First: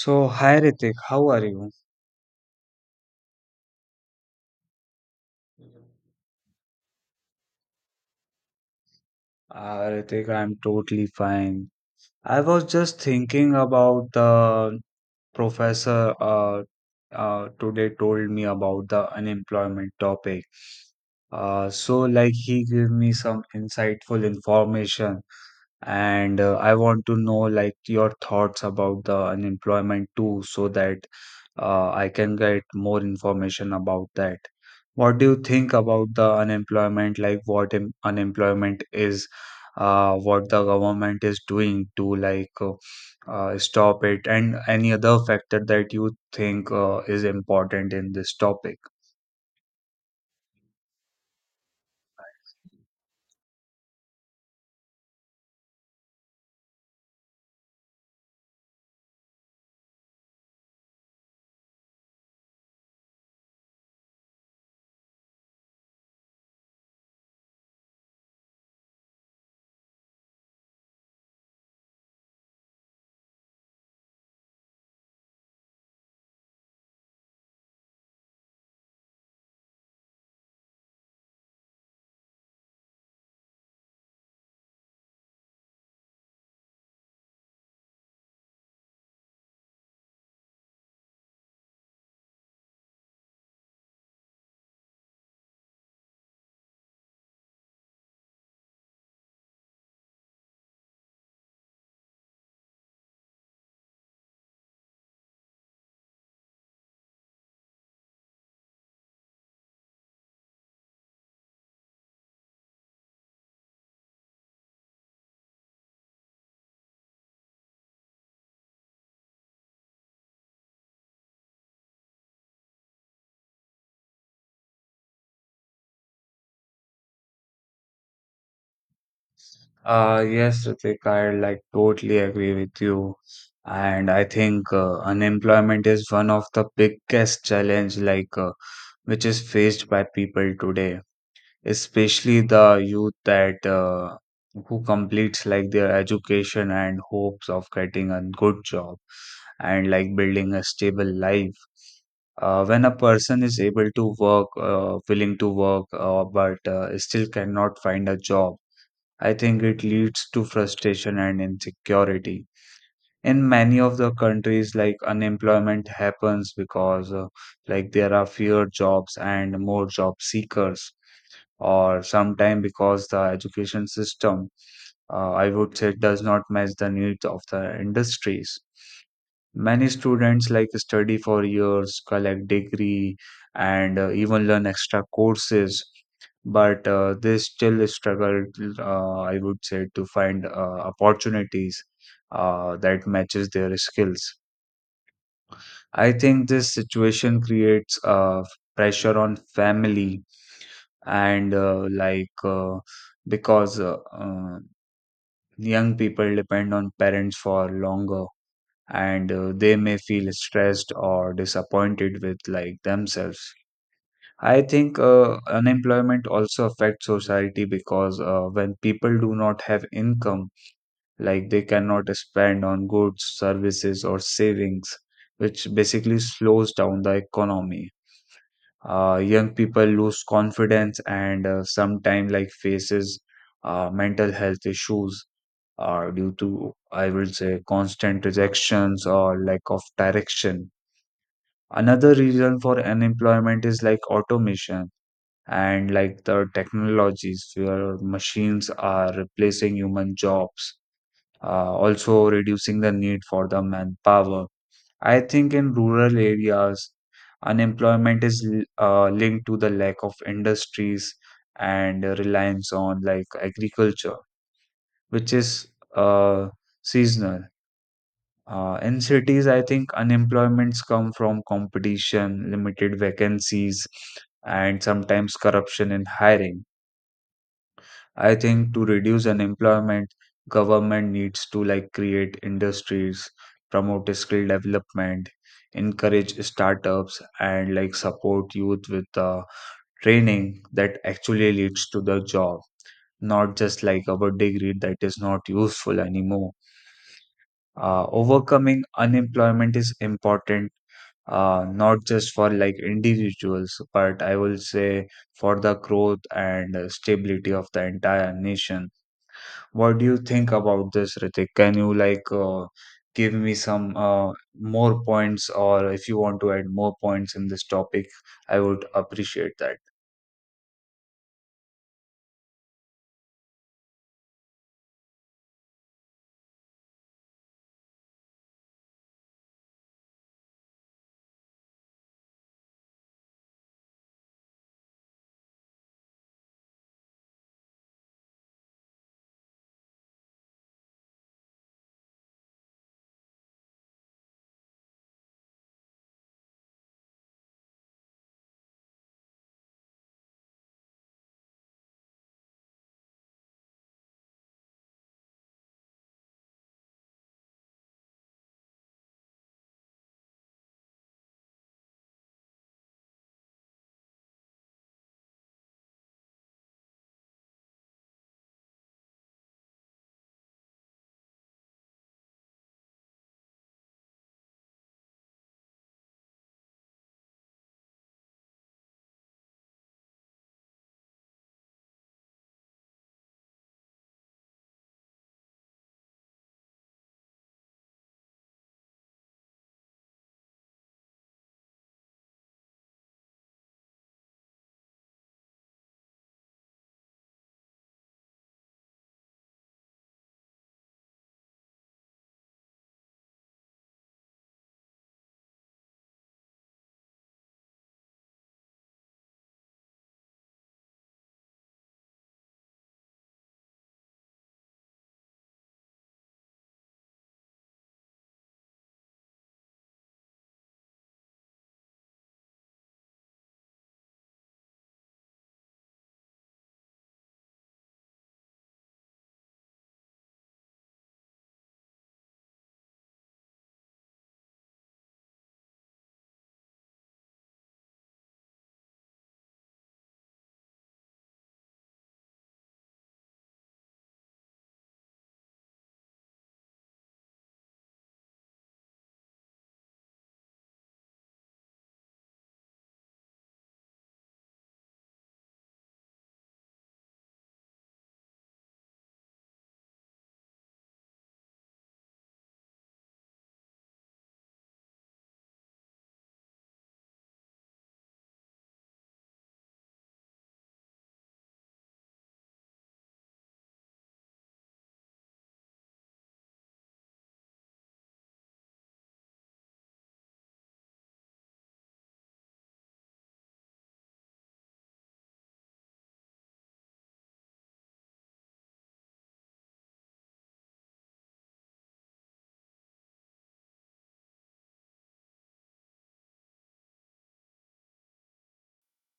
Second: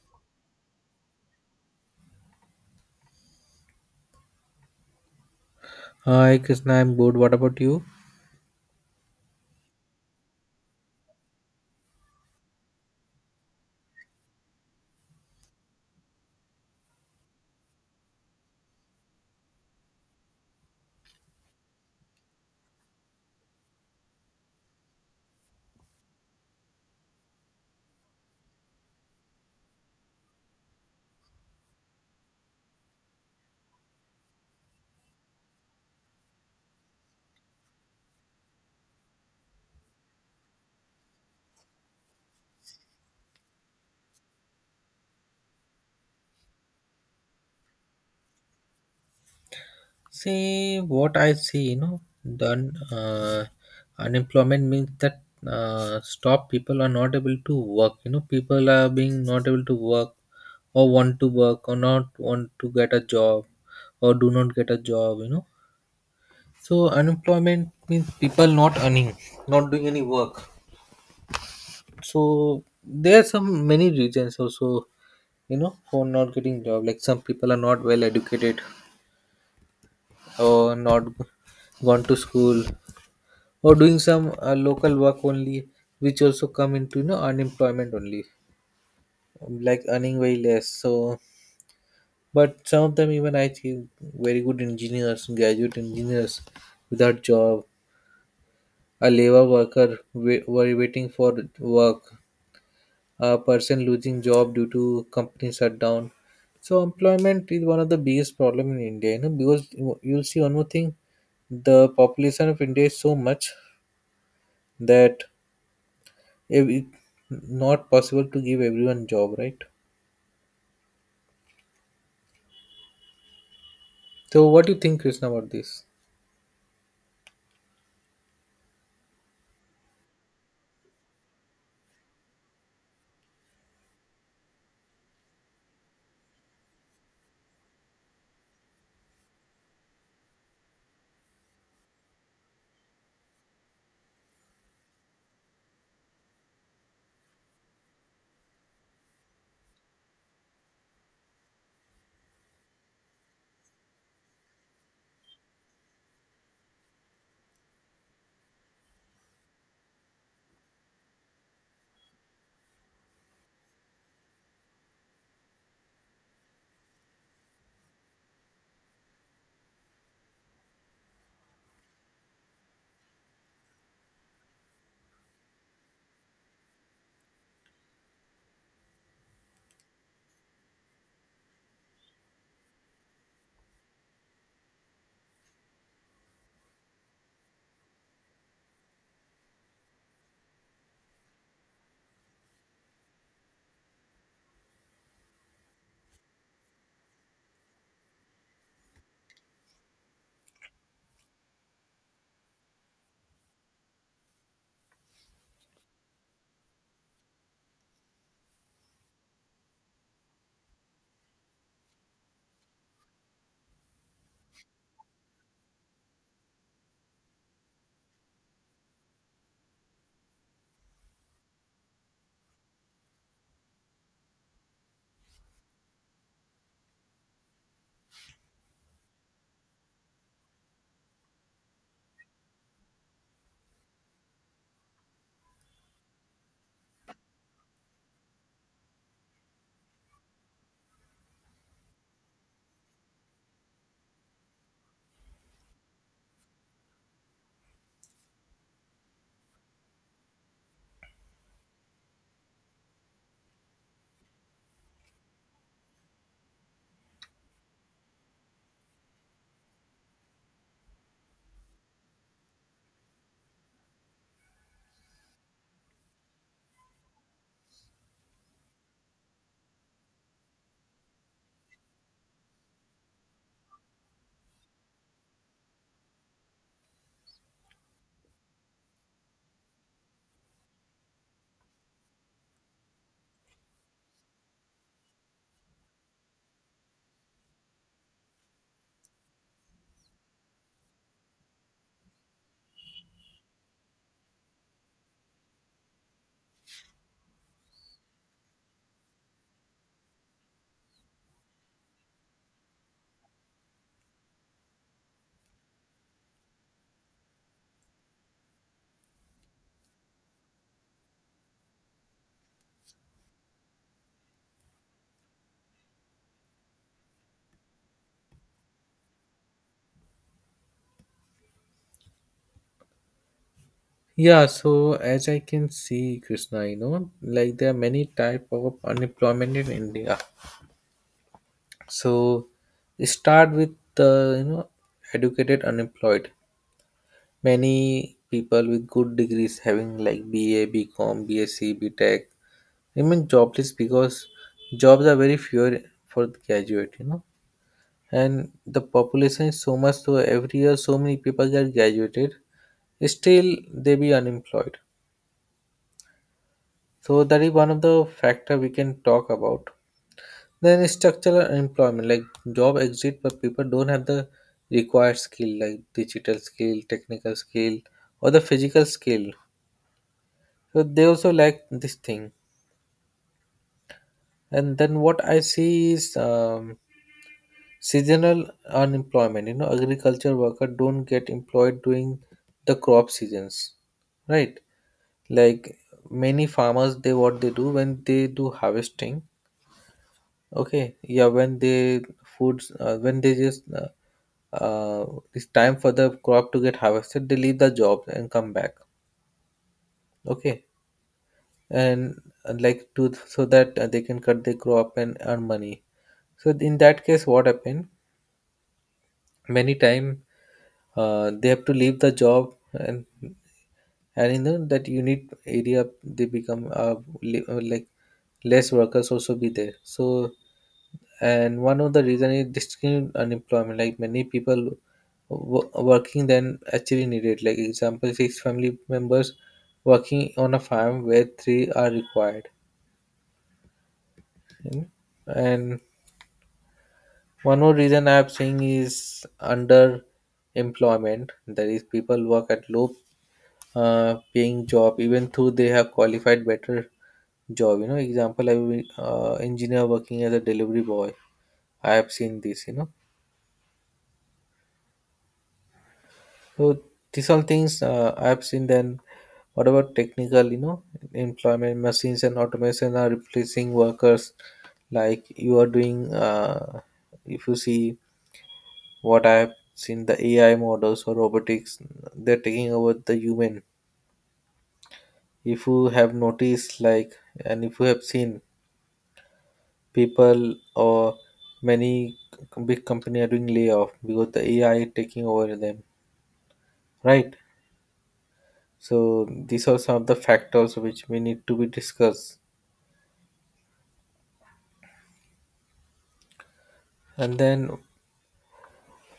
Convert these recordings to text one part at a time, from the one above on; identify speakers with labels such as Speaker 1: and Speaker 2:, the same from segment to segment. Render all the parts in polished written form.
Speaker 1: So, hi Ritik, how are you?
Speaker 2: Hi Krishna, I'm good. What about you?
Speaker 1: Ritik, I'm totally fine. I was just thinking about the professor today told me about the unemployment topic. So, like, he gave me some insightful information, and I want to know like your thoughts about the unemployment too, so that I can get more information about that. What do you think about the unemployment? Like, what im unemployment is, what the government is doing to like. Stop it, and any other factor that you think is important in this topic.
Speaker 2: See what I see, you know, unemployment means that stop people are not able to work. You know, people are being not able to work or want to work or not want to get a job or do not get a job. You know, so unemployment means people not earning, not doing any work. So there are some many reasons also, you know, for not getting job. Like some people are not well educated or not g- gone to school or doing some local work only which also come into you know unemployment only, like earning very less. So but some of them, even I think, very good engineers, graduate engineers without job, a labor worker were waiting for work, a person losing job due to company shutdown. So employment is one of the biggest problem in India, you know, because you'll see one more thing: the population of India is so much that it not possible to give everyone job, right? So what do you think, Krishna, about this?
Speaker 1: Yes, Ritik, I like totally agree with you. And I think unemployment is one of the biggest challenge like which is faced by people today. Especially the youth that who completes like their education and hopes of getting a good job and like building a stable life. When a person is able to work, willing to work, but still cannot find a job, I think it leads to frustration and insecurity. In many of the countries, like unemployment happens because like there are fewer jobs and more job seekers, or sometime because the education system, I would say, does not match the needs of the industries. Many students like study for years, collect degree, and even learn extra courses, but they still struggle, I would say, to find opportunities that matches their skills. I think this situation creates pressure on family, and like because young people depend on parents for longer, and they may feel stressed or disappointed with like themselves. I think unemployment also affects society, because when people do not have income, like they cannot spend on goods, services, or savings, which basically slows down the economy. Young people lose confidence and sometimes like faces mental health issues due to, I will say, constant rejections or lack of direction. Another reason for unemployment is like automation and like the technologies where machines are replacing human jobs, also reducing the need for the manpower. I think in rural areas, unemployment is linked to the lack of industries and reliance on like agriculture, which is, uh, seasonal. In cities, I think unemployments come from competition, limited vacancies, and sometimes corruption in hiring. I think to reduce unemployment, government needs to like create industries, promote skill development, encourage startups, and like support youth with training that actually leads to the job, not just like our degree that is not useful anymore. Overcoming unemployment is important, not just for like individuals, but I will say for the growth and stability of the entire nation. What do you think about this, Ritik? Can you like give me some more points, or if you want to add more points in this topic, I would appreciate that.
Speaker 2: Yeah, so as I can see, Krishna, you know, like there are many type of unemployment in India. So start with the, you know, educated unemployed. Many people with good degrees having like BA, BCom, BSc, BTech remain jobless because jobs are very few for the graduate, you know, and the population is so much, so every year so many people get graduated, still they be unemployed. So that is one of the factor we can talk about. Then structural unemployment, like job exit but people don't have the required skill, like digital skill, technical skill, or the physical skill. So they also lack this thing. And then what I see is seasonal unemployment, you know, agriculture worker don't get employed during the crop seasons, right? Like many farmers, they what they do when they do harvesting, okay, yeah, when they foods, when they just uh, it's time for the crop to get harvested, they leave the job and come back, okay, and like to, so that they can cut the crop and earn money. So in that case, what happened? Many time they have to leave the job and in the, that unit area they become like less workers also be there. So and one of the reason is discriminate unemployment, like many people working than actually needed, like example six family members working on a farm where three are required, you know. And one more reason I'm saying is under employment, that is people work at low paying job even though they have qualified better job, you know. Example, I will, engineer working as a delivery boy, I have seen this, you know. So these all things I have seen. Then what about technical, you know, employment, machines and automation are replacing workers. Like you are doing, if you see, what I have seen, the AI models or robotics, they're taking over the human. If you have noticed like, and if you have seen, people or many big company are doing layoff because the AI taking over them, right? So these are some of the factors which we need to be discussed. And then,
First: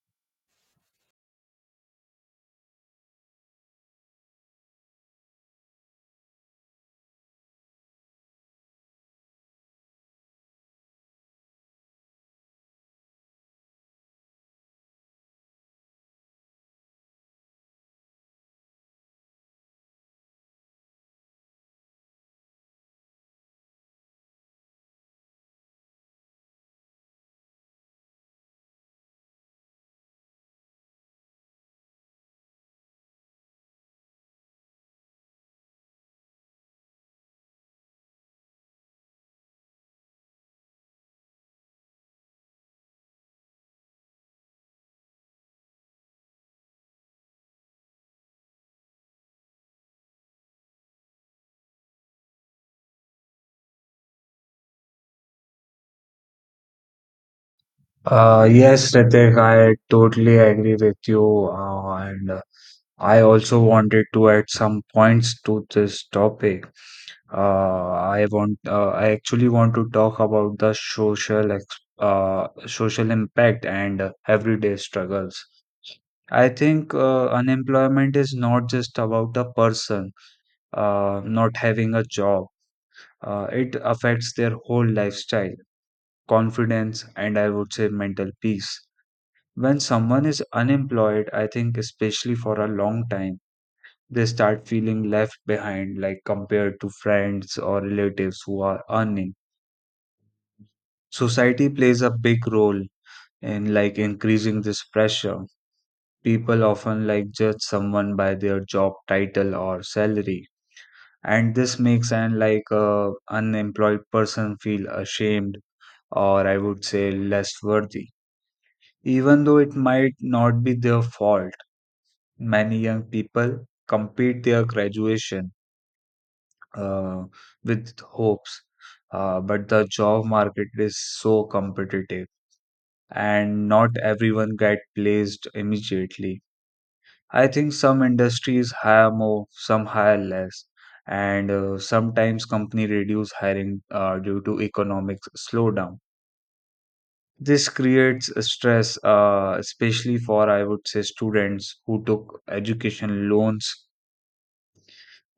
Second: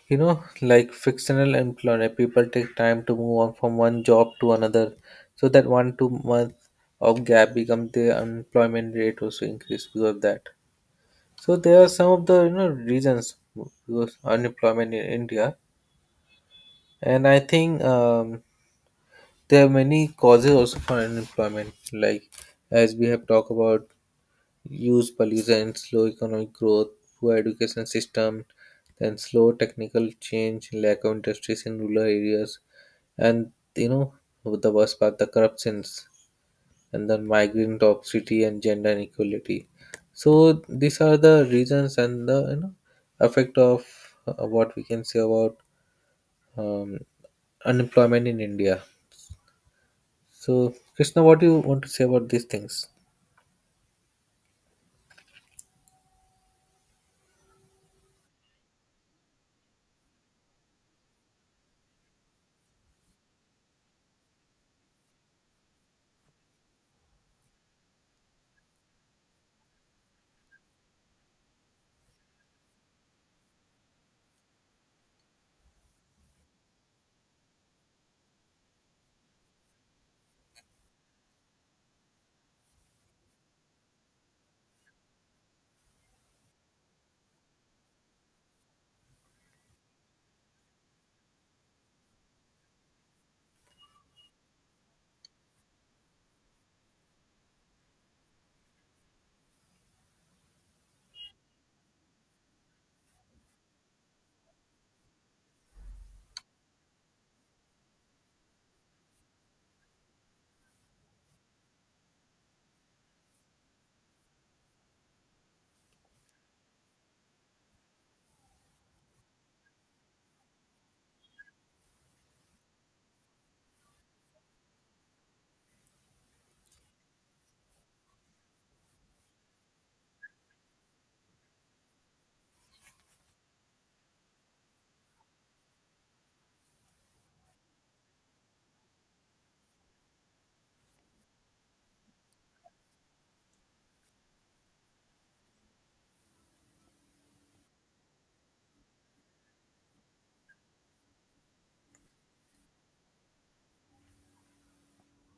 Speaker 2: you know, like fictional employment, people take time to move on from one job to another, so that one, two month of gap becomes the unemployment rate also increase because of that. So there are some of the you know reasons because unemployment in India. And I think there are many causes also for unemployment, like as we have talked about, use pollution, slow economic growth, poor education system, then slow technical change, lack of industries in rural areas, and, you know, the worst part, the corruptions, and then migrant obesity and gender inequality. So these are the reasons and the, you know, effect of, what we can say about, um, unemployment in India. So, Krishna, what do you want to say about these things?
Speaker 1: Yes, Ritik, I totally agree with you, and I also wanted to add some points to this topic. Uh, I actually want to talk about the social impact and everyday struggles. I think unemployment is not just about a person not having a job. It affects their whole lifestyle, confidence, and I would say mental peace. When someone is unemployed, I think, especially for a long time, they start feeling left behind, like compared to friends or relatives who are earning. Society plays a big role in like increasing this pressure. People often like judge someone by their job title or salary, and this makes an like unemployed person feel ashamed, or I would say less worthy, even though it might not be their fault. Many young people complete their graduation, uh, with hopes, but the job market is so competitive, and not everyone get placed immediately. I think some industries hire more, some hire less, and sometimes company reduce hiring due to economic slowdown. This creates a stress, especially for, I would say, students who took education loans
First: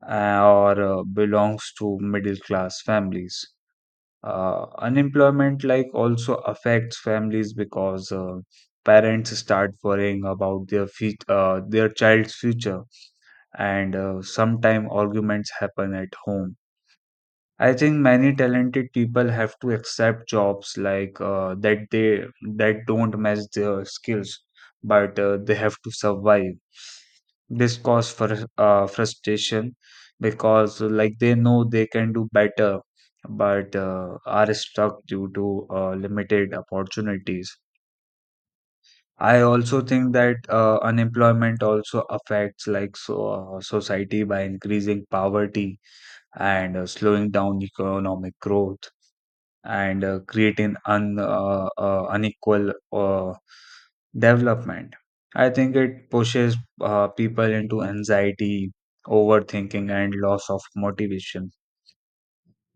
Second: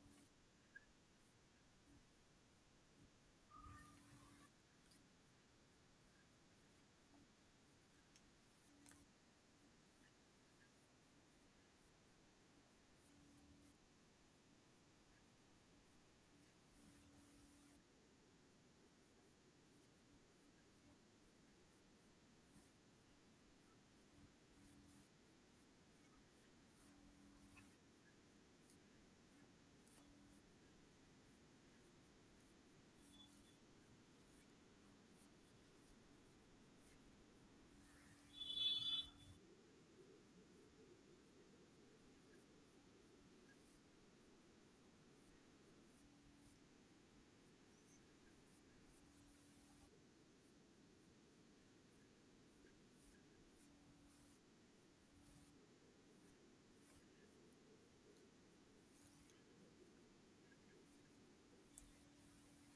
Speaker 1: or belongs to middle class families. Unemployment like also affects families, because parents start worrying about their their child's future, and sometimes arguments happen at home. I think many talented people have to accept jobs like that they that don't match their skills, but they have to survive. This cause for frustration, because like they know they can do better, but are stuck due to limited opportunities. I also think that unemployment also affects like society by increasing poverty, and slowing down economic growth, and creating unequal development. I think it pushes people into anxiety, overthinking, and loss of motivation.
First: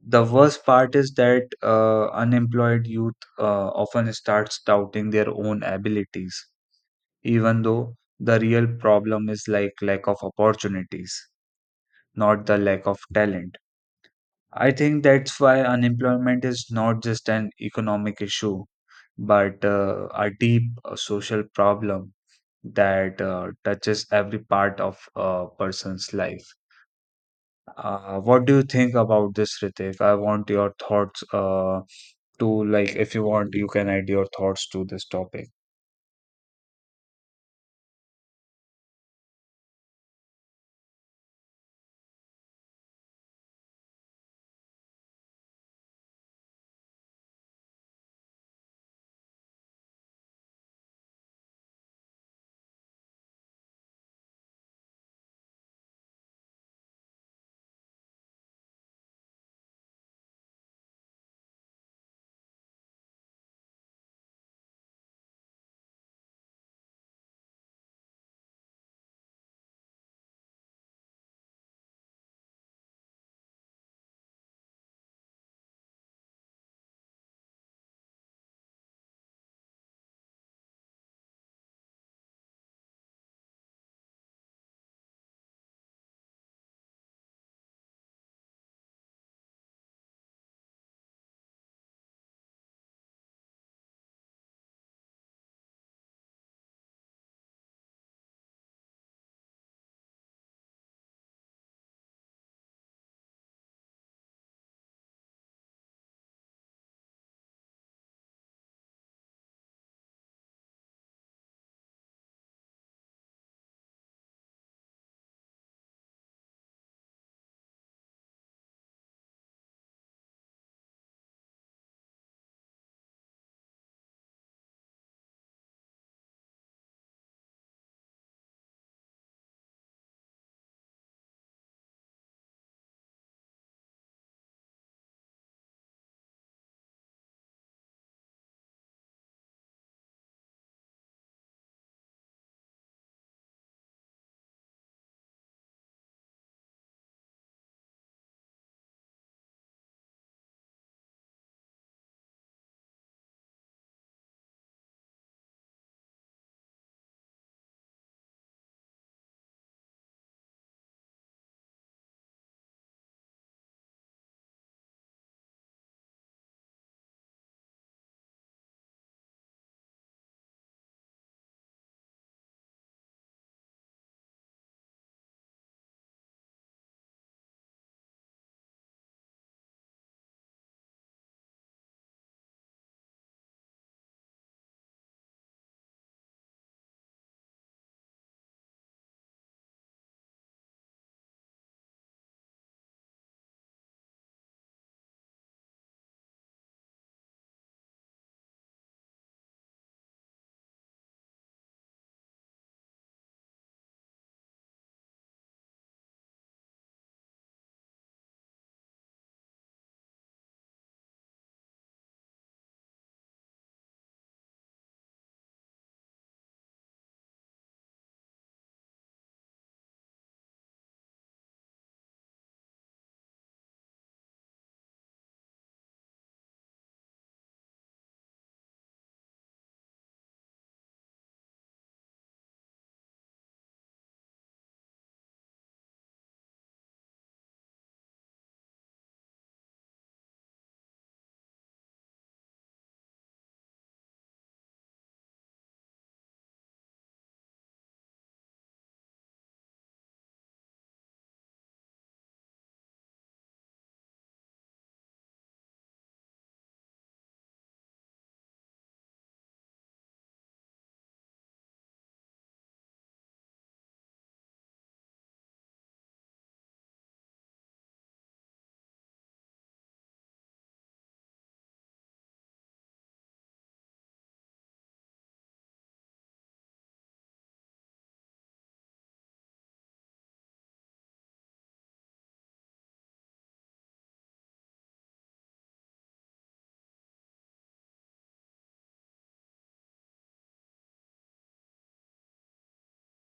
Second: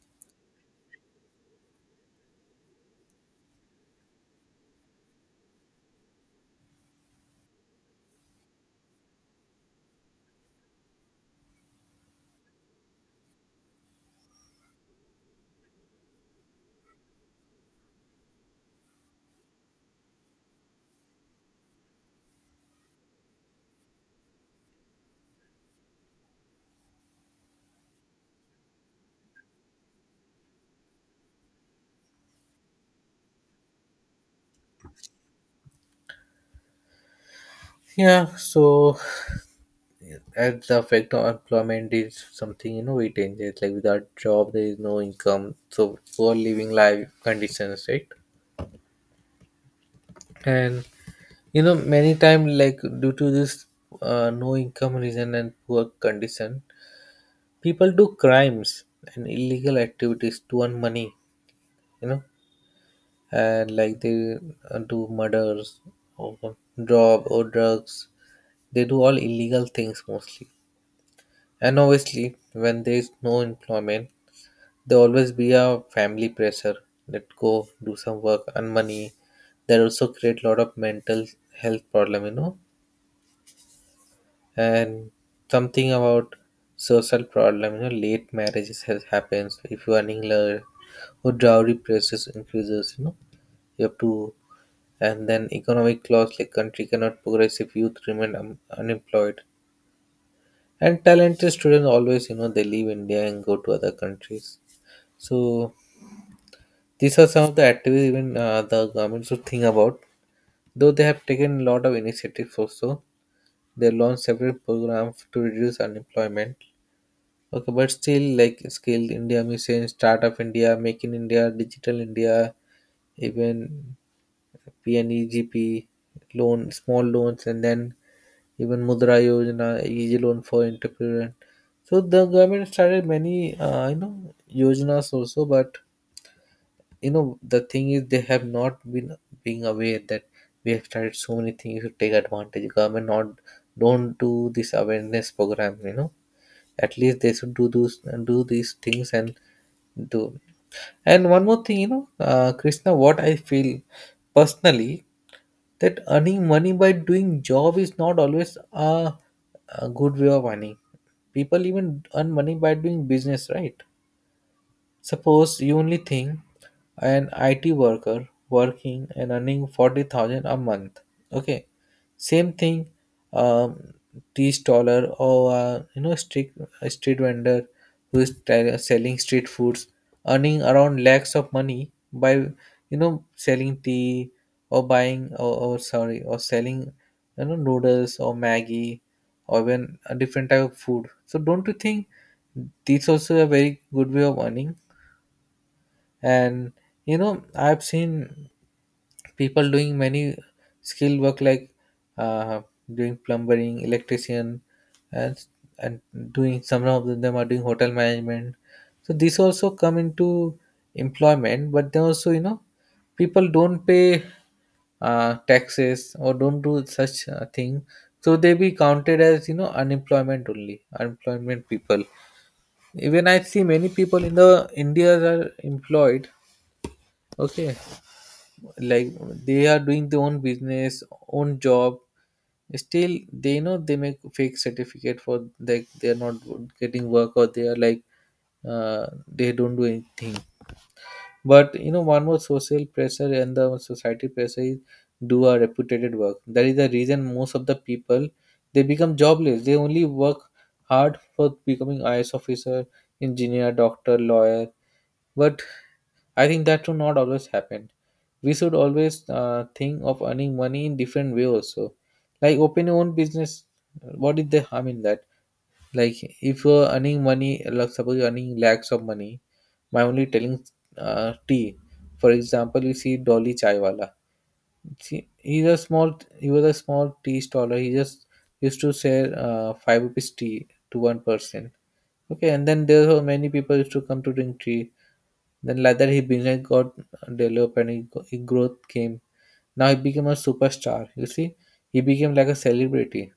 Speaker 1: The worst part is that unemployed youth often starts doubting their own abilities, even though the real problem is like lack of opportunities, not the lack of talent. I think that's why unemployment is not just an economic issue, but a deep social problem that touches every part of a person's life. What do you think about this, Ritik? I want your thoughts. To like If you want, you can add your thoughts to this topic.
Speaker 2: Yeah, so as the effect of employment is something, you know, it changes. Like without job, there is no income. So poor living life conditions, right? And you know many times, like due to this no income reason and poor condition, people do crimes and illegal activities to earn money. You know, and like they do murders or rob or drugs. They do all illegal things mostly. And obviously, when there is no employment, there always be a family pressure. Let go, do some work, earn money. That also create a lot of mental health problem, you know. And something about social problem, you know, late marriages has happens. If you are earning less, or dowry prices increases, you know, you have to. And then economic loss, like country cannot progress if youth remain unemployed. And talented students always, you know, they leave India and go to other countries. So these are some of the activities even the government should think about. Though they have taken a lot of initiatives also, they launched several programs to reduce unemployment. Okay, but still like Skill India Mission, Startup India, Make in India, Digital India, even PNEGP loan, small loans, and then even Mudra Yojana, easy loan for entrepreneur. So the government started many, you know, yojanas also, but you know the thing is they have not been being aware that we have started so many things to take advantage. Government not, don't do this awareness program, you know. At least they should do those, do these things, and do. And one more thing, you know, Krishna, what I feel personally, that earning money by doing job is not always a good way of earning. People even earn money by doing business, right? Suppose you only think an IT worker working and earning 40,000 a month. Okay, same thing, um, tea staller or you know, street, a street vendor who is selling street foods, earning around lakhs of money by, you know, selling tea or buying or sorry or selling, you know, noodles or Maggie or even a different type of food. So don't you think this also a very good way of earning? And you know I've seen people doing many skilled work, like uh, doing plumbing, electrician, and and doing, some of them are doing hotel management. So these also come into employment, but then also, you know, people don't pay taxes or don't do such thing, so they be counted as, you know, unemployment only, unemployment people. Even I see many people in the India are employed, okay, like they are doing their own business, own job, still they know they make fake certificate for like they're not getting work or they are like they don't do anything. But you know, one more social pressure and the society pressure is do a reputed work, that is the reason most of the people they become jobless, they only work hard for becoming is officer, engineer, doctor, lawyer, but I think that should not always happen. We should always think of earning money in different way also. Like open your own business. What is the harm in that? Like if you're earning money, like suppose you're earning lakhs of money by only telling tea. For example, you see Dolly Chaiwala. See, He was a small tea staller. He just used to sell five rupees tea to one person. Okay, and then there were many people used to come to drink tea. Then later he business got developed and he growth came. Now he became a superstar. You see, he became like a celebrity.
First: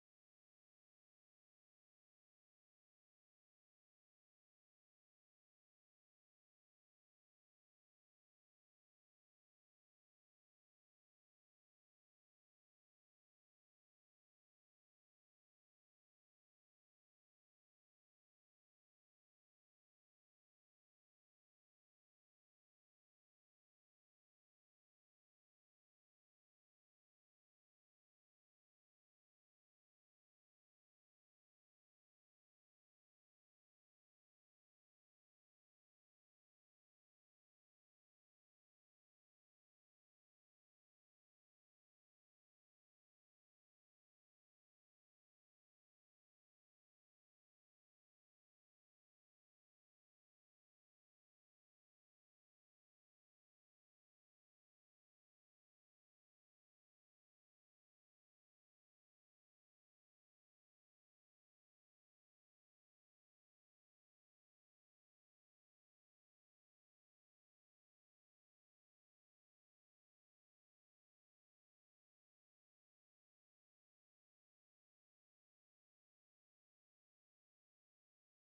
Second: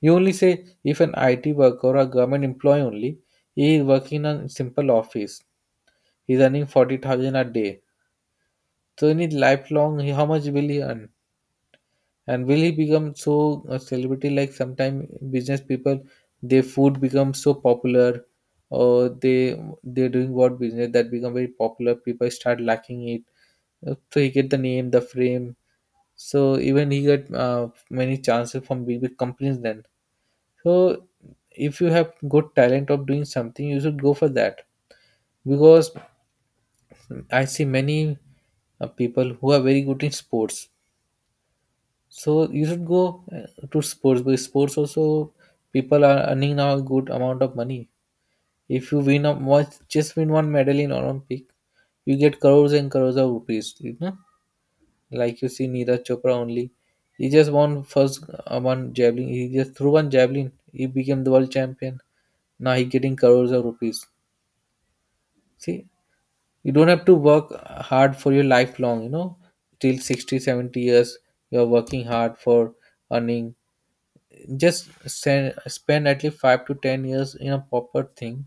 Speaker 2: You only say if an IT worker or a government employee only, he is working in a simple office, he's earning 40,000 a day. So in his lifelong, he- how much will he earn? And will he become so a celebrity? Like sometime business people, their food becomes so popular, or they they're doing what business that become very popular. People start liking it. So he get the name, the frame. So even he get many chances from big big companies then. So if you have good talent of doing something, you should go for that, because I see many people who are very good in sports. So you should go to sports because sports also people are earning now a good amount of money. If you win a much, just win one medal in Olympic, you get crores and crores of rupees. You know? Like you see Neeraj Chopra only. He just won first one javelin. He just threw one javelin. He became the world champion. Now he getting crores of rupees. See, you don't have to work hard for your lifelong, you know, till 60, 70 years. You're working hard for earning. Just spend at least 5 to 10 years in a proper thing.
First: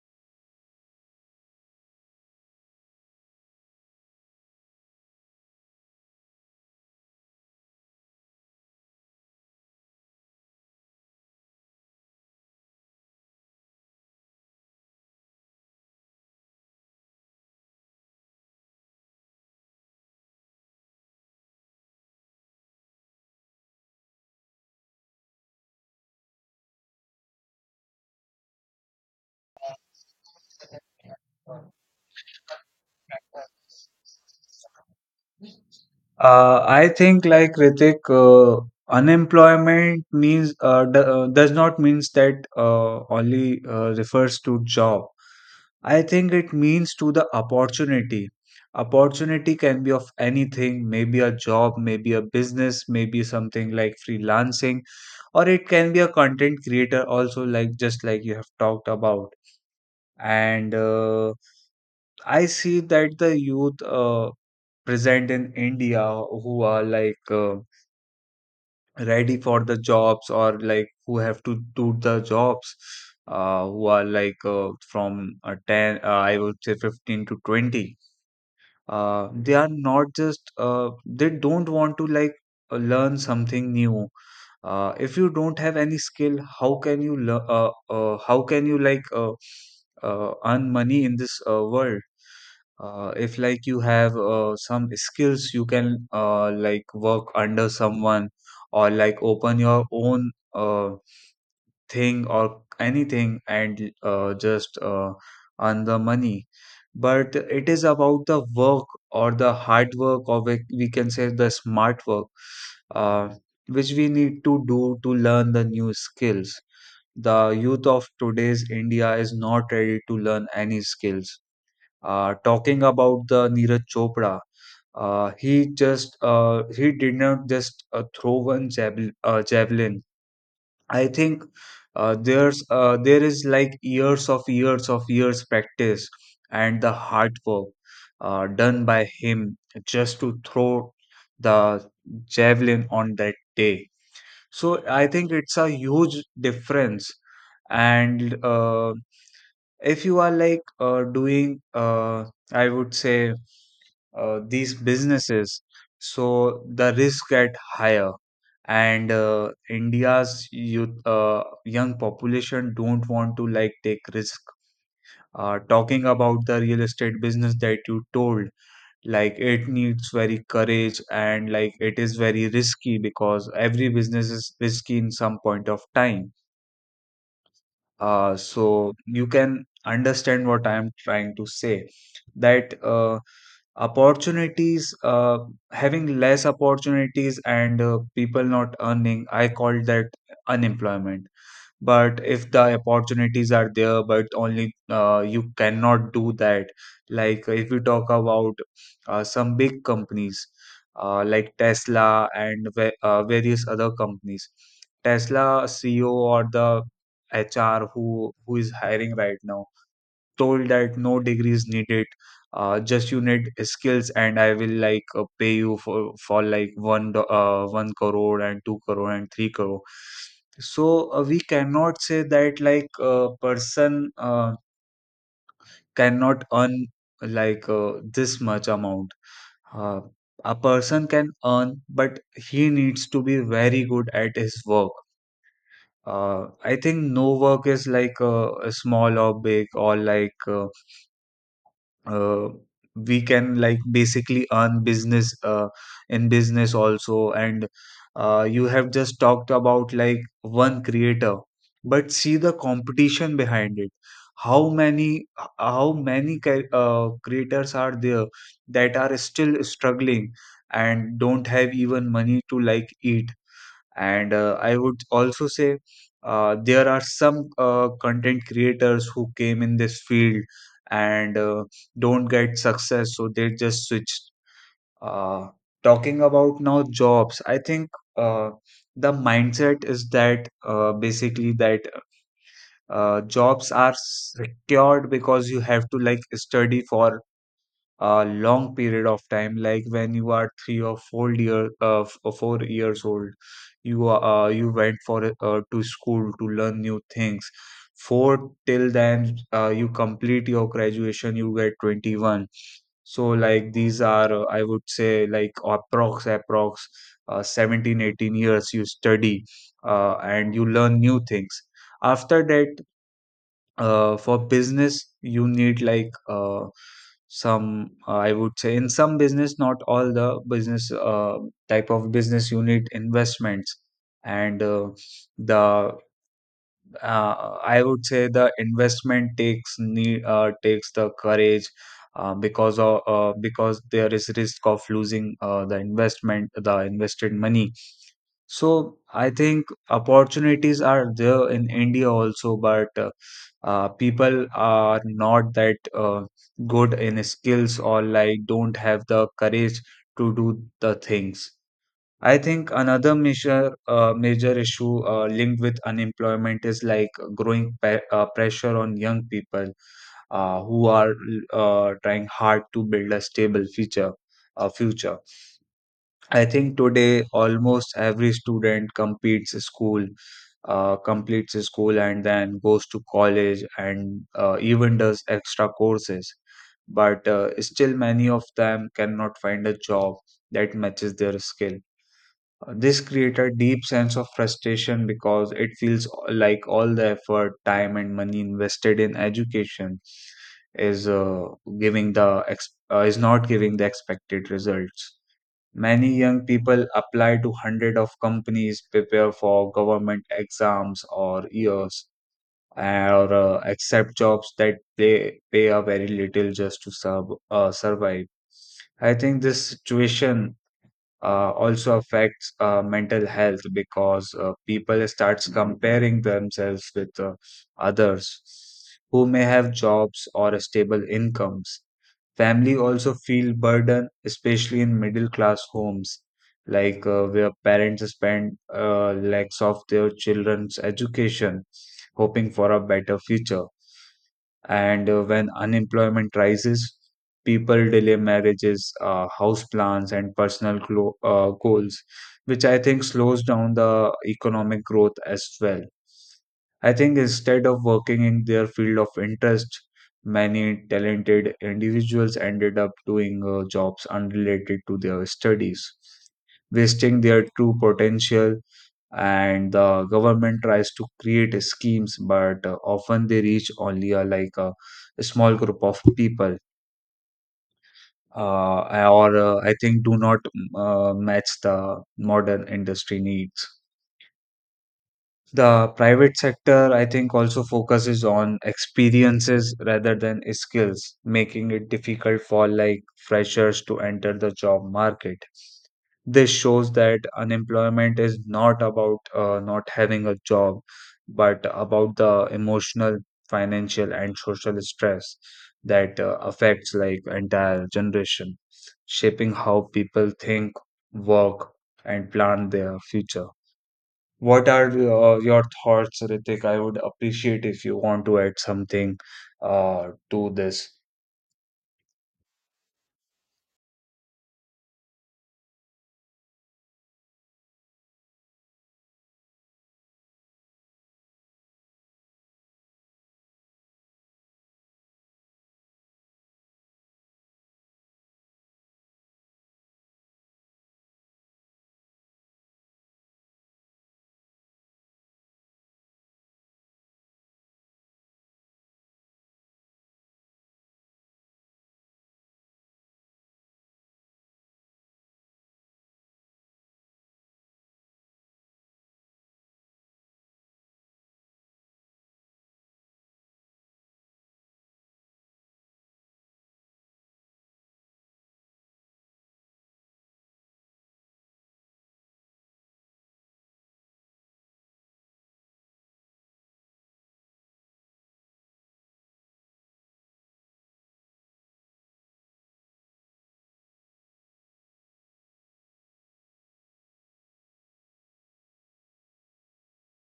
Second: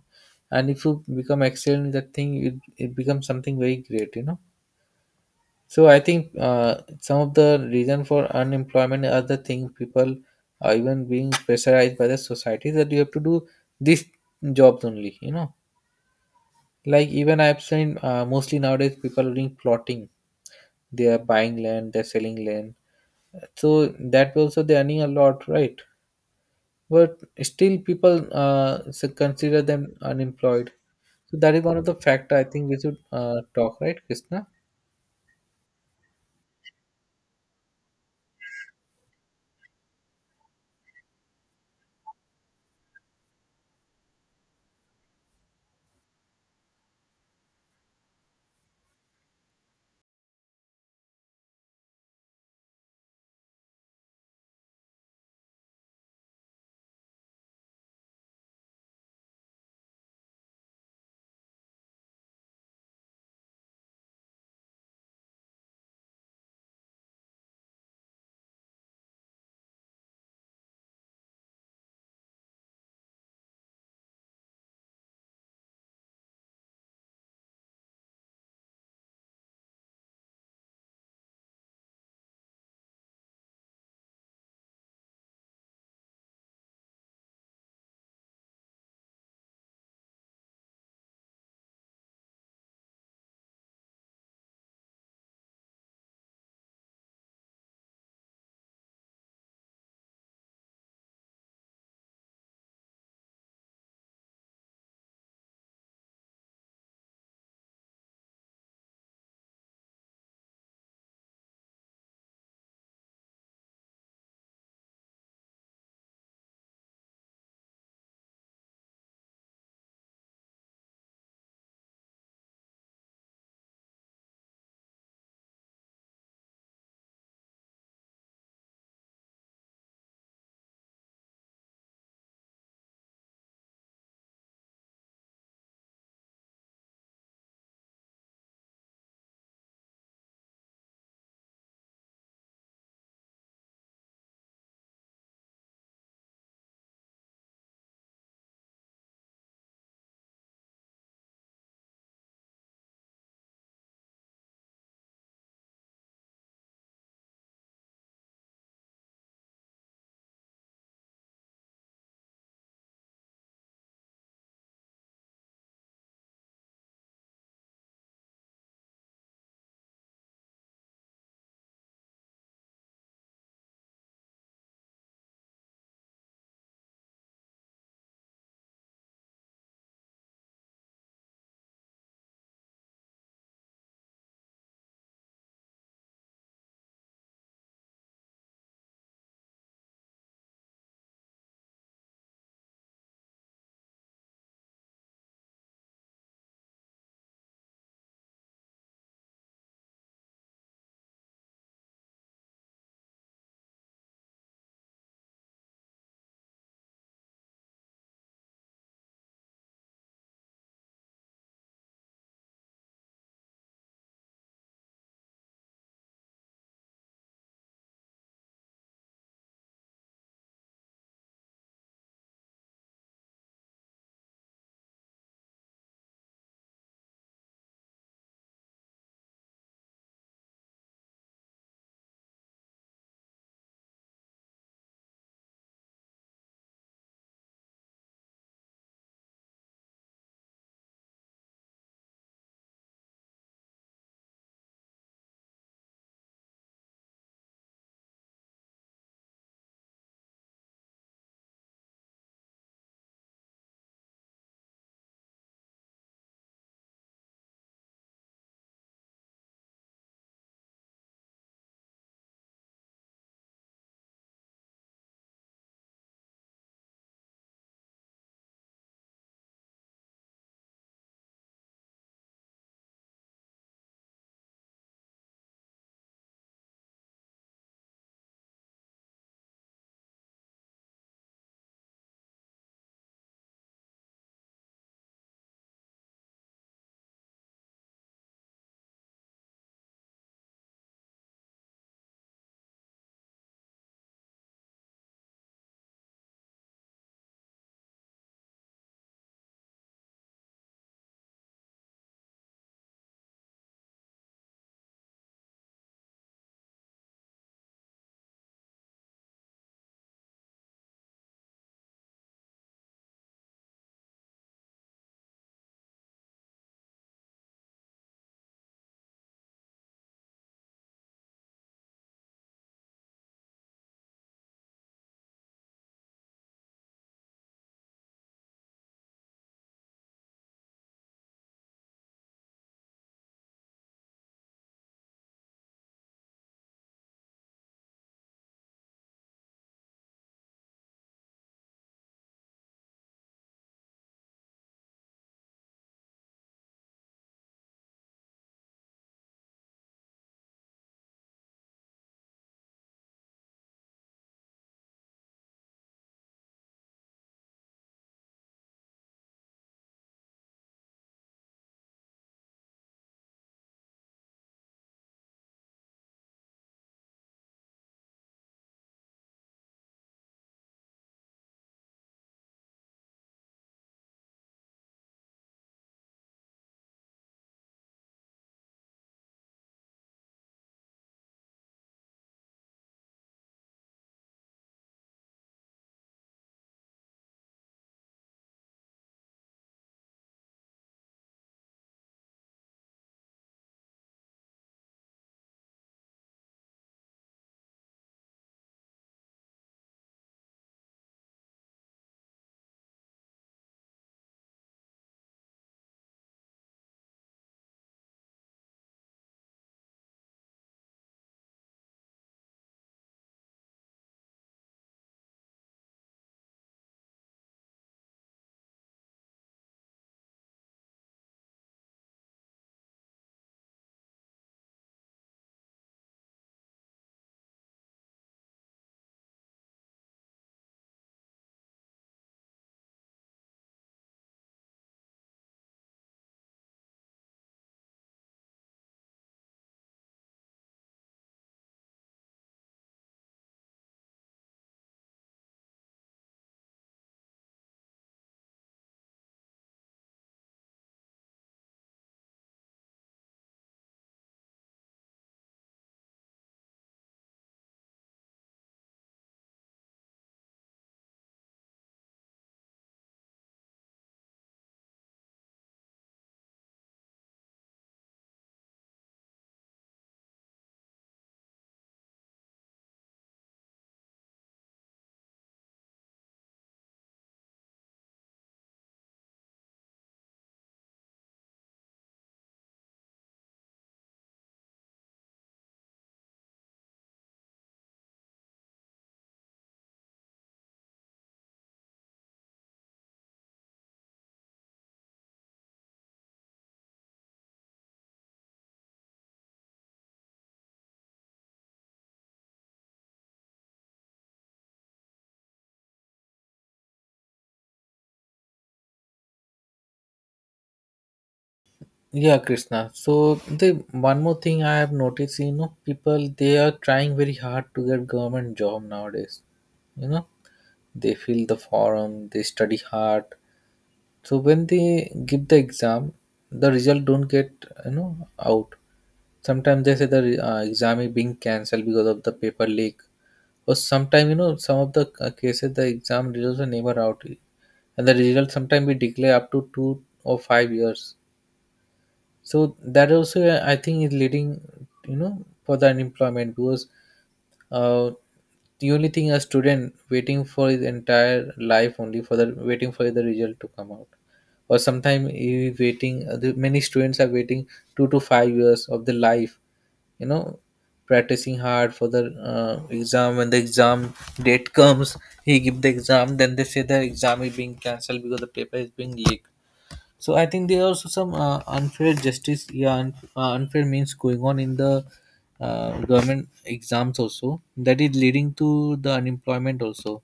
Speaker 2: And if you become excellent in that thing, it becomes something very great, you know. So I think some of the reason for unemployment are the thing people are even being pressurized by the society that you have to do these jobs only. You know, like even I've seen mostly nowadays people are doing plotting. They are buying land, they're selling land. So that way also they're earning a lot, right? But still people consider them unemployed. So that is one of the factor I think we should talk, right, Krishna?
Speaker 1: I think, like, Ritik, unemployment does not means that only refers to job. I think it means to the opportunity. Opportunity can be of anything, maybe a job, maybe a business, maybe something like freelancing, or it can be a content creator also, like just like you have talked about. And I see that the youth present in India, who are like, ready for the jobs, or like who have to do the jobs, who are like from 10, I would say, 15 to 20, they are not just they don't want to like learn something new. If you don't have any skill, how can you how can you like earn money in this world? If, like, you have some skills, you can like work under someone, or like open your own thing or anything, and just earn the money. But it is about the work, or the hard work, or we can say the smart work, uh, which we need to do to learn the new skills. The youth of today's India is not ready to learn any skills. Talking about the Neeraj Chopra, he did not just throw one javelin. I think there is like years of years of years practice and the hard work done by him, just to throw the javelin on that day. So I think it's a huge difference, and if you are like doing, I would say, these businesses, so the risk get higher. And India's youth young population don't want to like take risk. Talking about the real estate business that you told, like it needs very courage, and like it is very risky, because every business is risky in some point of time. So you can understand what I am trying to say, that opportunities having less opportunities and people not earning, I call that unemployment. But if the opportunities are there, but only you cannot do that. Like if we talk about some big companies like Tesla and various other companies, Tesla CEO or the HR, who is hiring right now, told that no degree is needed. Just you need skills, and I will, like, pay you for like one crore and two crore and three crore. So we cannot say that, like, a person uh, cannot earn, like this much amount. uh, a person can earn, but he needs to be very good at his work. I think no work is like small or big, or like uh, we can like basically earn business in business also. And you have just talked about like one creator, but see the competition behind it. How many how many creators are there that are still struggling and don't have even money to like eat. And I would also say there are some content creators who came in this field and don't get success, so they just switch. uh, Talking about now jobs, I think uh, the mindset is that basically that jobs are secured, because you have to like study for a long period of time, like when you are 3 or 4 year 4 years old. You are you went for a- to school to learn new things. For till then you complete your graduation, you get 21. So like these are I would say like approx 17 18 years you study and you learn new things. After that, for business you need like some, I would say in some business, not all the business, type of business you need investments. And the uh, I would say the investment takes the courage, because there is risk of losing the investment, the invested money. So I think opportunities are there in India also, but people are not that good in skills, or like don't have the courage to do the things. I think another major issue linked with unemployment is like growing pressure on young people who are trying hard to build a stable future. A future I think today almost every student completes school, and then goes to college, and even does extra courses. But still, many of them cannot find a job that matches their skill. This creates a deep sense of frustration because it feels like all the effort, time, and money invested in education is is not giving the expected results. Many young people apply to hundreds of companies, prepare for government exams or years, or accept jobs that they pay a very little just to survive. I think this situation also affects mental health, because people starts comparing themselves with others who may have jobs or stable incomes. Family also feel burden, especially in middle class homes, like where parents spend lakhs of their children's education, hoping for a better future. And when unemployment rises, people delay marriages, house plans, and personal goals, which I think slows down the economic growth as well. I think instead of working in their field of interest, many talented individuals ended up doing jobs unrelated to their studies, wasting their true potential. And the government tries to create a schemes, but often they reach only a small group of people, or I think do not match the modern industry needs. The private sector, I think, also focuses on experiences rather than skills, making it difficult for like freshers to enter the job market. This shows that unemployment is not about not having a job, but about the emotional, financial, and social stress that affects like entire generation, shaping how people think, work, and plan their future. What are your thoughts, Ritik? I would appreciate if you want to add something to this.
Speaker 2: Yeah, Krishna. So the one more thing I have noticed, you know, people they are trying very hard to get government job nowadays. You know, they fill the form, they study hard. So when they give the exam, the result don't get, you know, out. Sometimes they say the exam is being cancelled because of the paper leak, or sometimes, you know, some of the cases the exam results are never out, and the result sometimes be delayed up to 2 or 5 years. So that also I think is leading, you know, for the unemployment. Because uh, the only thing a student waiting for his entire life only for the waiting for the result to come out, or sometimes he waiting many students are waiting 2 to 5 years of the life, you know, practicing hard for the exam. When the exam date comes, he give the exam, then they say the exam is being cancelled because the paper is being leaked. So I think there are also some unfair justice, yeah, unfair means going on in the government exams also, that is leading to the unemployment also,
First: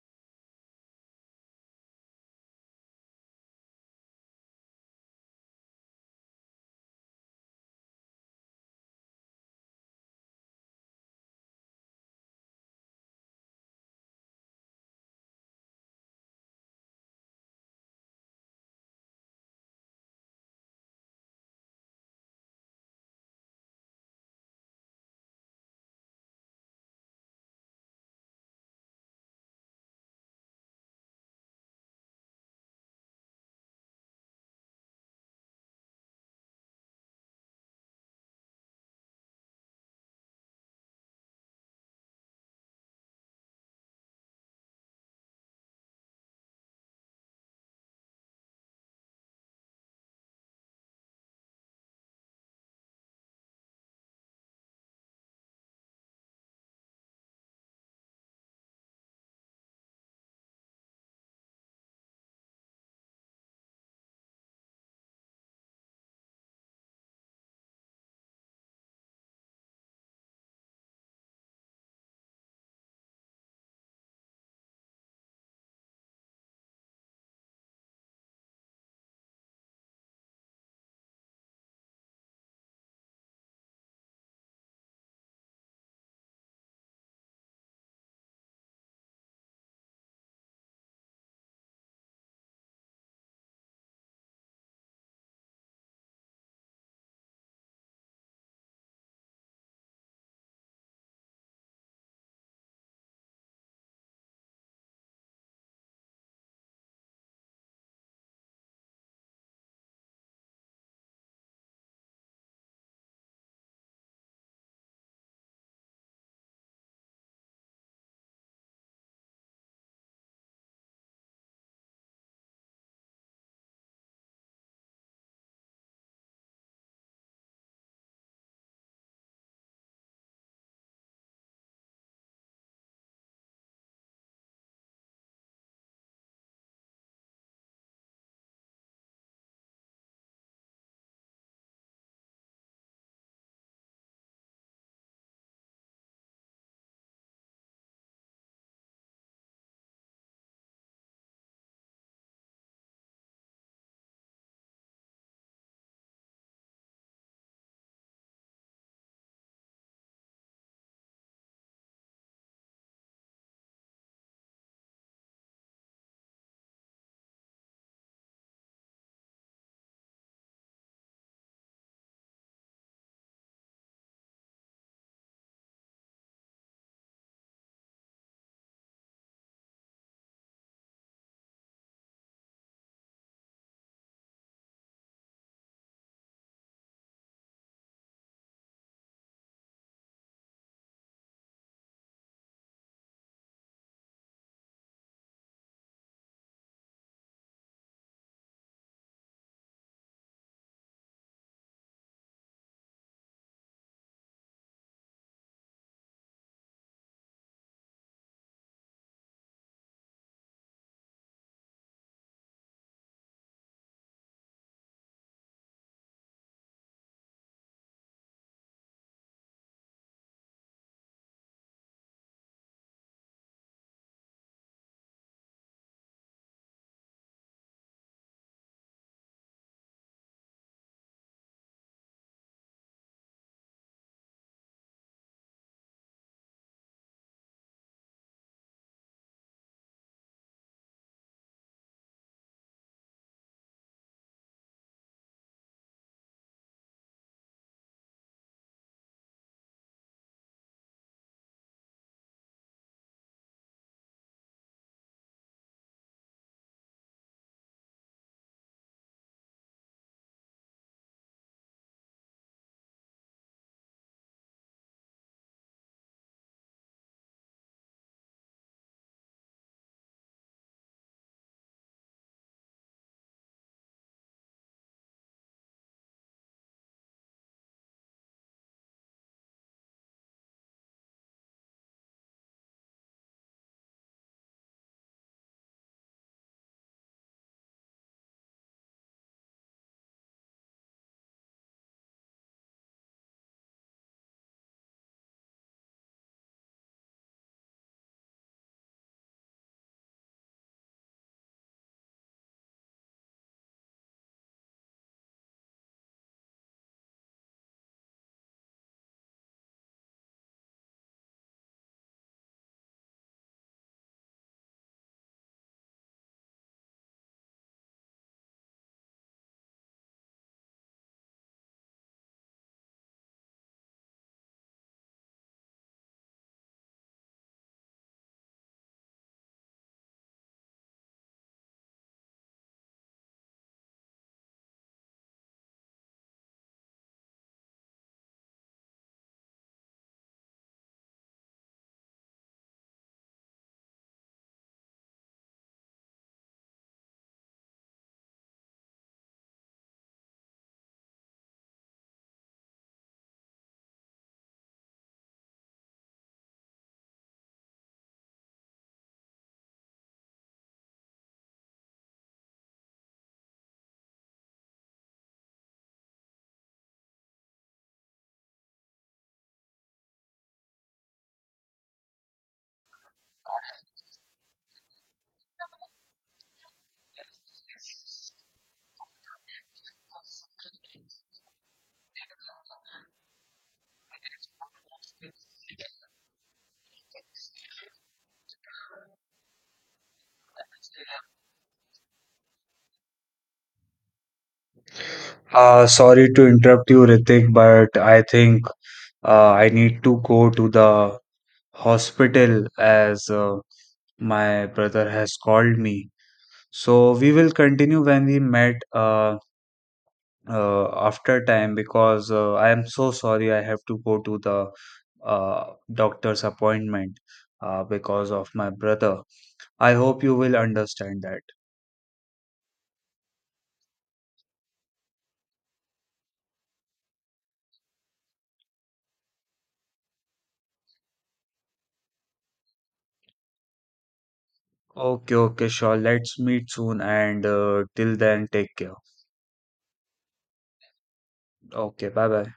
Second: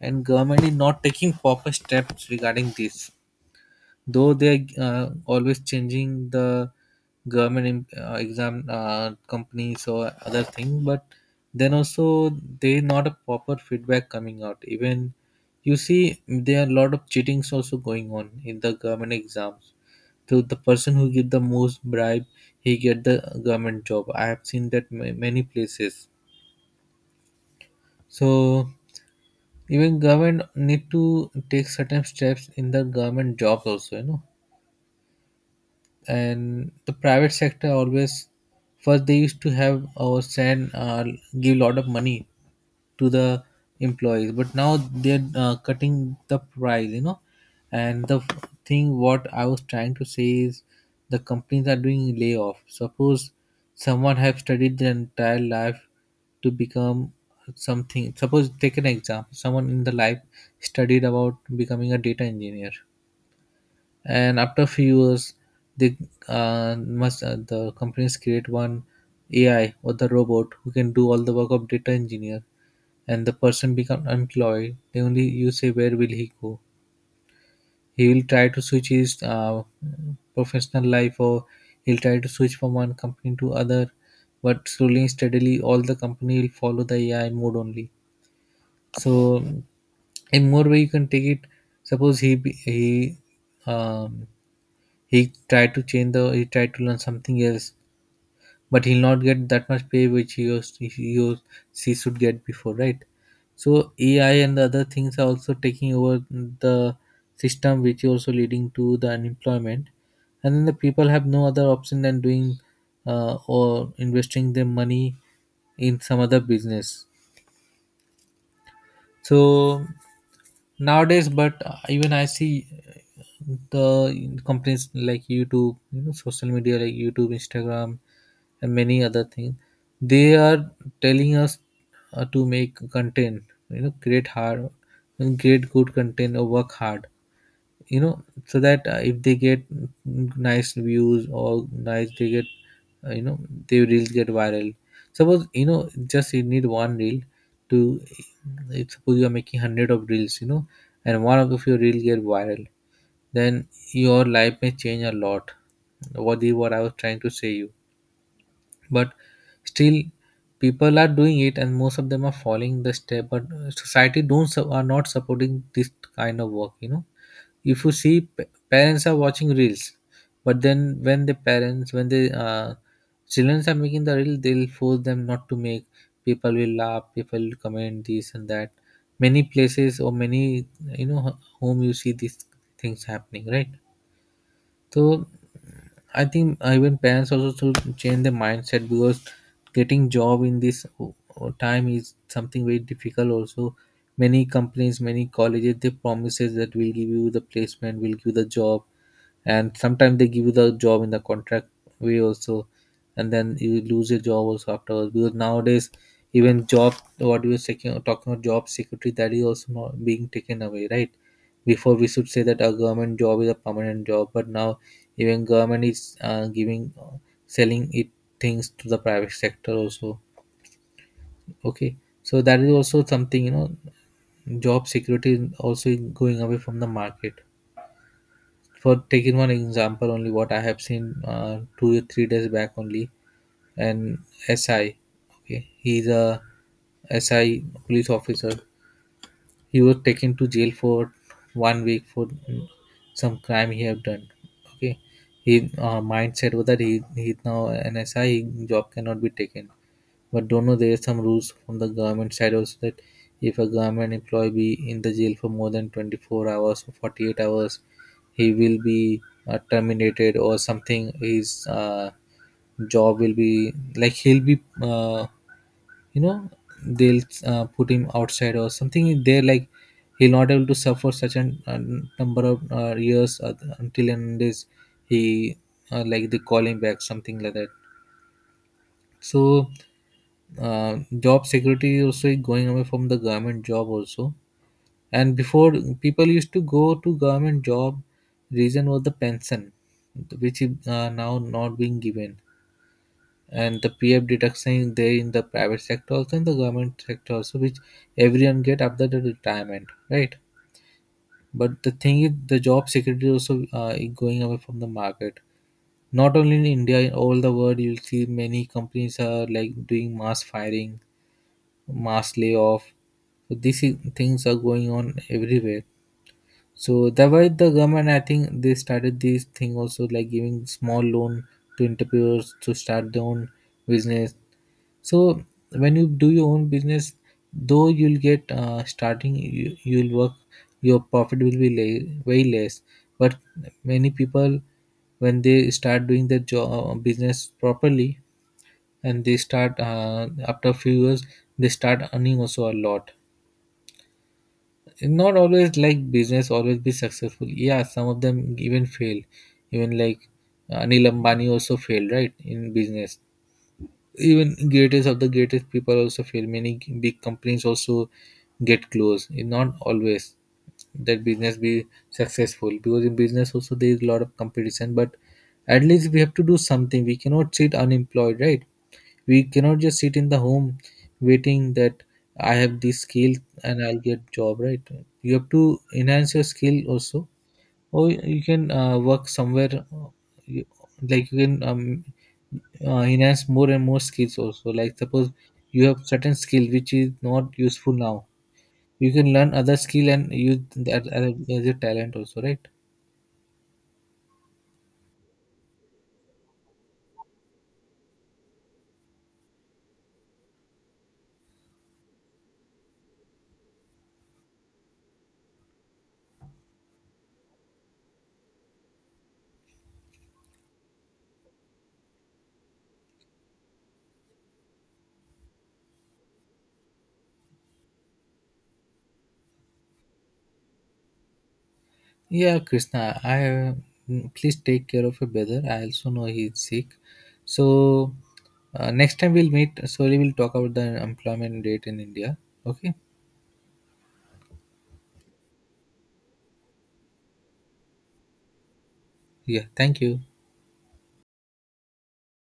Speaker 2: and government is not taking proper steps regarding this. Though they're always changing the government exam companies or other thing, but then also they not a proper feedback coming out. Even you see there are a lot of cheatings also going on in the government exams. So the person who give the most bribe, he get the government job. I have seen that many places. So even government need to take certain steps in the government jobs also, you know. And the private sector always first they used to have or send give a lot of money to the employees, but now they're cutting the price, you know. And the thing what I was trying to say is the companies are doing layoff. Suppose someone have studied their entire life to become something. Suppose take an example, someone in the life studied about becoming a data engineer, and after a few years they must the companies create one AI or the robot who can do all the work of data engineer, and the person become unemployed. They only you say, where will he go? He will try to switch his professional life, or he'll try to switch from one company to other. But slowly and steadily all the company will follow the AI mode only. So in more way you can take it. Suppose he, um, he tried to change the he tried to learn something else, but he'll not get that much pay which he used, he should get before, right? So AI and the other things are also taking over the system, which is also leading to the unemployment. And then the people have no other option than doing or investing their money in some other business. So nowadays, but even I see the companies like YouTube, you know, social media like YouTube, Instagram, and many other things, they are telling us to make content, you know, create hard, create good content or work hard, you know, so that if they get nice views or nice they get, uh, you know their reels get viral. Suppose, you know, just you need one reel to, if suppose you are making 100 of reels, you know, and one of your reel get viral, then your life may change a lot. What I was trying to say you, but still people are doing it, and most of them are following the step. But society don't su- are not supporting this kind of work. You know, if you see parents are watching reels, but then when the children are making the reel, they'll force them not to make. People will laugh. People will comment this and that. Many places or many, you know, home you see these things happening, right? So I think even parents also should change their mindset, because getting job in this time is something very difficult. Also, many companies, many colleges, they promises that we'll give you the placement, we'll give you the job, and sometimes they give you the job in the contract way also, and then you lose your job also afterwards, because nowadays even job, what we were talking about job security, that is also not being taken away, right? Before we should say that a government job is a permanent job, but now even government is giving selling it things to the private sector also. Okay. So that is also something, you know, job security is also going away from the market. For taking one example only, what I have seen 2 or 3 days back only, an SI, okay, he's a SI police officer, he was taken to jail for one week for some crime he have done. Okay. His mindset was that he's now an SI, his job cannot be taken. But don't know there is some rules from the government side also, that if a government employee be in the jail for more than 24 hours or 48 hours, he will be terminated or something. His job will be like he'll be, you know they'll put him outside or something there, like he'll not able to suffer such an a number of years, until and this he like they call him back, something like that. So job security also is going away from the government job also. And before, people used to go to government job, reason was the pension, which is now not being given. And the PF deduction is there in the private sector also, in the government sector also, which everyone get after the retirement, right? But the thing is the job security also is going away from the market. Not only in India, in all the world you'll see many companies are like doing mass firing, mass layoff. So these things are going on everywhere. So that why the government, I think, they started this thing also, like giving small loan to entrepreneurs to start their own business. So when you do your own business, though you'll get you'll work, your profit will be way less. But many people, when they start doing their job business properly, and they start after a few years, they start earning also a lot. Not always like business always be successful, yeah, some of them even fail. Even like Anil Ambani also failed, right, in business. Even greatest of the greatest people also fail, many big companies also get closed. It's not always that business be successful, because in business also there is a lot of competition. But at least we have to do something, we cannot sit unemployed, right? We cannot just sit in the home waiting that I have this skill and I'll get job, right? You have to enhance your skill also. Or you can work somewhere, you, like you can, enhance more and more skills also. Like suppose you have certain skill which is not useful now, you can learn other skill and use that as a talent also, right?
Speaker 1: Sorry to interrupt you, Ritik, but I think I need to go to the hospital as my brother has called me. So we will continue when we met after time, because I am so sorry, I have to go to the doctor's appointment because of my brother. I hope you will understand that.
Speaker 2: Yeah, Krishna, please take care of your brother. I also know he is sick. So next time we'll meet. Slowly we'll talk about the employment rate in India. Okay.
Speaker 1: Okay, okay, sure. Let's meet soon, and till then, take care.
Speaker 2: Yeah. Thank you.
Speaker 1: Okay, bye bye.